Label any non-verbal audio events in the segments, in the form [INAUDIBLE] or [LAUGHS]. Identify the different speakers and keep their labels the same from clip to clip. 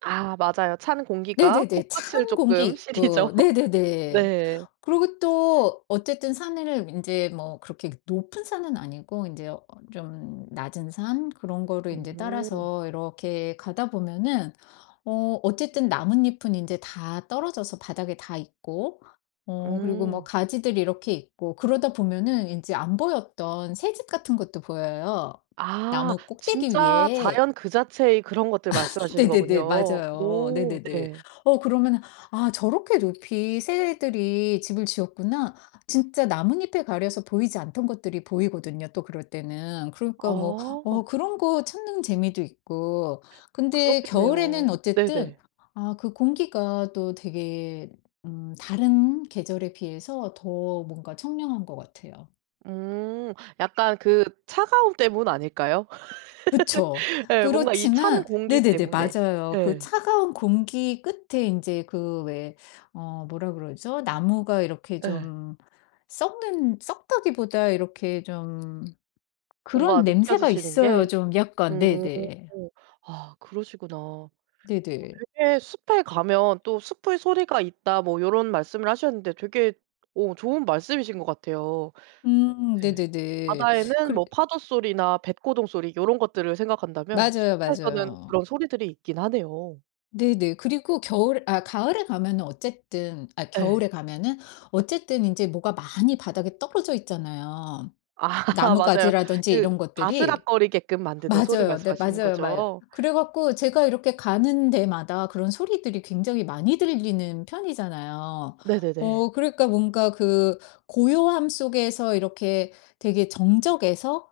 Speaker 1: 아 맞아요. 찬 공기가
Speaker 2: 네네네.
Speaker 1: 코끝을
Speaker 2: 찬 공기
Speaker 1: 쪼끔 시리죠.
Speaker 2: 있고 네네네.
Speaker 1: 네.
Speaker 2: 그리고 또 어쨌든 산에는 인제 뭐 그렇게 그 높은 산은 아니고 인제 어 좀 낮은 산 그런 거를 인제
Speaker 1: 오.
Speaker 2: 따라서 이렇게 가다 보면은 어 어쨌든 나뭇잎은 인제 다 떨어져서 바닥에 다 있고 어 그리고 뭐
Speaker 1: 응.
Speaker 2: 가지들이 이렇게 있고 그러다 보면은 인제 안 보였던 새집 같은 것도 보여요.
Speaker 1: 아
Speaker 2: 나무 꼭대기
Speaker 1: 진짜
Speaker 2: 위에.
Speaker 1: 자연 그 자체의 그런 것들
Speaker 2: [LAUGHS]
Speaker 1: 말씀하시는
Speaker 2: 네네네.
Speaker 1: 거군요.
Speaker 2: 맞아요.
Speaker 1: 오
Speaker 2: 네네네.
Speaker 1: 네.
Speaker 2: 어 그러면은 '아 저렇게 높이 새들이 집을 지었구나.' 진짜 나뭇잎에 가려서 보이지 않던 것들이 보이거든요, 또 그럴 때는. 그러니까 뭐 어
Speaker 1: 어.
Speaker 2: 그런 거 찾는 재미도 있고. 근데 겨울에는
Speaker 1: 그렇겠네요.
Speaker 2: 어쨌든
Speaker 1: 네네.
Speaker 2: 아 그 공기가 또 되게 음 다른 계절에 비해서 더 뭔가 청량한 것 같아요.
Speaker 1: 음. 약간 그 차가움 때문 아닐까요?
Speaker 2: 그쵸.
Speaker 1: [LAUGHS] 예 뭔가 이 찬
Speaker 2: 그렇지만
Speaker 1: 공기
Speaker 2: 네네네.
Speaker 1: 때문에
Speaker 2: 맞아요. 그
Speaker 1: 예.
Speaker 2: 차가운 공기 끝에 인제 그 왜 어 뭐라 그러죠? 나무가 이렇게
Speaker 1: 예.
Speaker 2: 좀 썩는 썩다기보다 이렇게 좀
Speaker 1: 뭔가
Speaker 2: 그런 냄새가
Speaker 1: 느껴지시는
Speaker 2: 있어요
Speaker 1: 게
Speaker 2: 좀 약간.
Speaker 1: 음.
Speaker 2: 네네.
Speaker 1: 아 그러시구나. 어
Speaker 2: 네네.
Speaker 1: 되게 "숲에 가면 또 숲의 소리가 있다." 뭐 요런 말씀을 하셨는데 되게 오 좋은 말씀이신 거 같아요.
Speaker 2: 음
Speaker 1: 네
Speaker 2: 네네네.
Speaker 1: 바다에는
Speaker 2: 그래
Speaker 1: 뭐 파도소리나 뱃고동 소리 요런 것들을 생각한다면
Speaker 2: 맞아요,
Speaker 1: 숲에서는
Speaker 2: 맞아요.
Speaker 1: 그런 소리들이 있긴 하네요.
Speaker 2: 네네. 그리고 겨울 아 가을에 가면은 어쨌든 아
Speaker 1: 예.
Speaker 2: 겨울에 가면은 어쨌든 인제 뭐가 많이 바닥에 떨어져 있잖아요.
Speaker 1: 아 [LAUGHS] 맞아요.
Speaker 2: 나뭇가지라든지
Speaker 1: 그
Speaker 2: 이런 것들이.
Speaker 1: 바스락거리게끔 만드는 소리
Speaker 2: 맞아요. 네,
Speaker 1: 말씀하시는
Speaker 2: 맞아요. 마요.
Speaker 1: 거죠?
Speaker 2: 그래 갖고 제가 이렇게 가는 데마다 그런 소리들이 굉장히 많이 들리는 편이잖아요.
Speaker 1: 네네네.
Speaker 2: 어 그러니까 뭔가 그 고요함 속에서 이렇게 되게 정적에서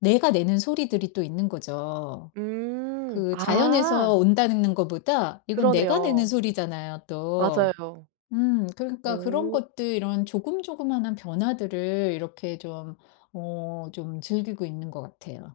Speaker 2: 내가 내는 소리들이 또 있는 거죠.
Speaker 1: 음
Speaker 2: 그 자연에서
Speaker 1: 아.
Speaker 2: 온다는 는 거보다 이건 내가 내는
Speaker 1: 그러네요.
Speaker 2: 소리잖아요, 또.
Speaker 1: 맞아요.
Speaker 2: 음 그러니까 그런
Speaker 1: 오.
Speaker 2: 것들 이런 조금 조그만한 변화들을 이렇게 좀 어 좀 즐기고 있는 것 같아요.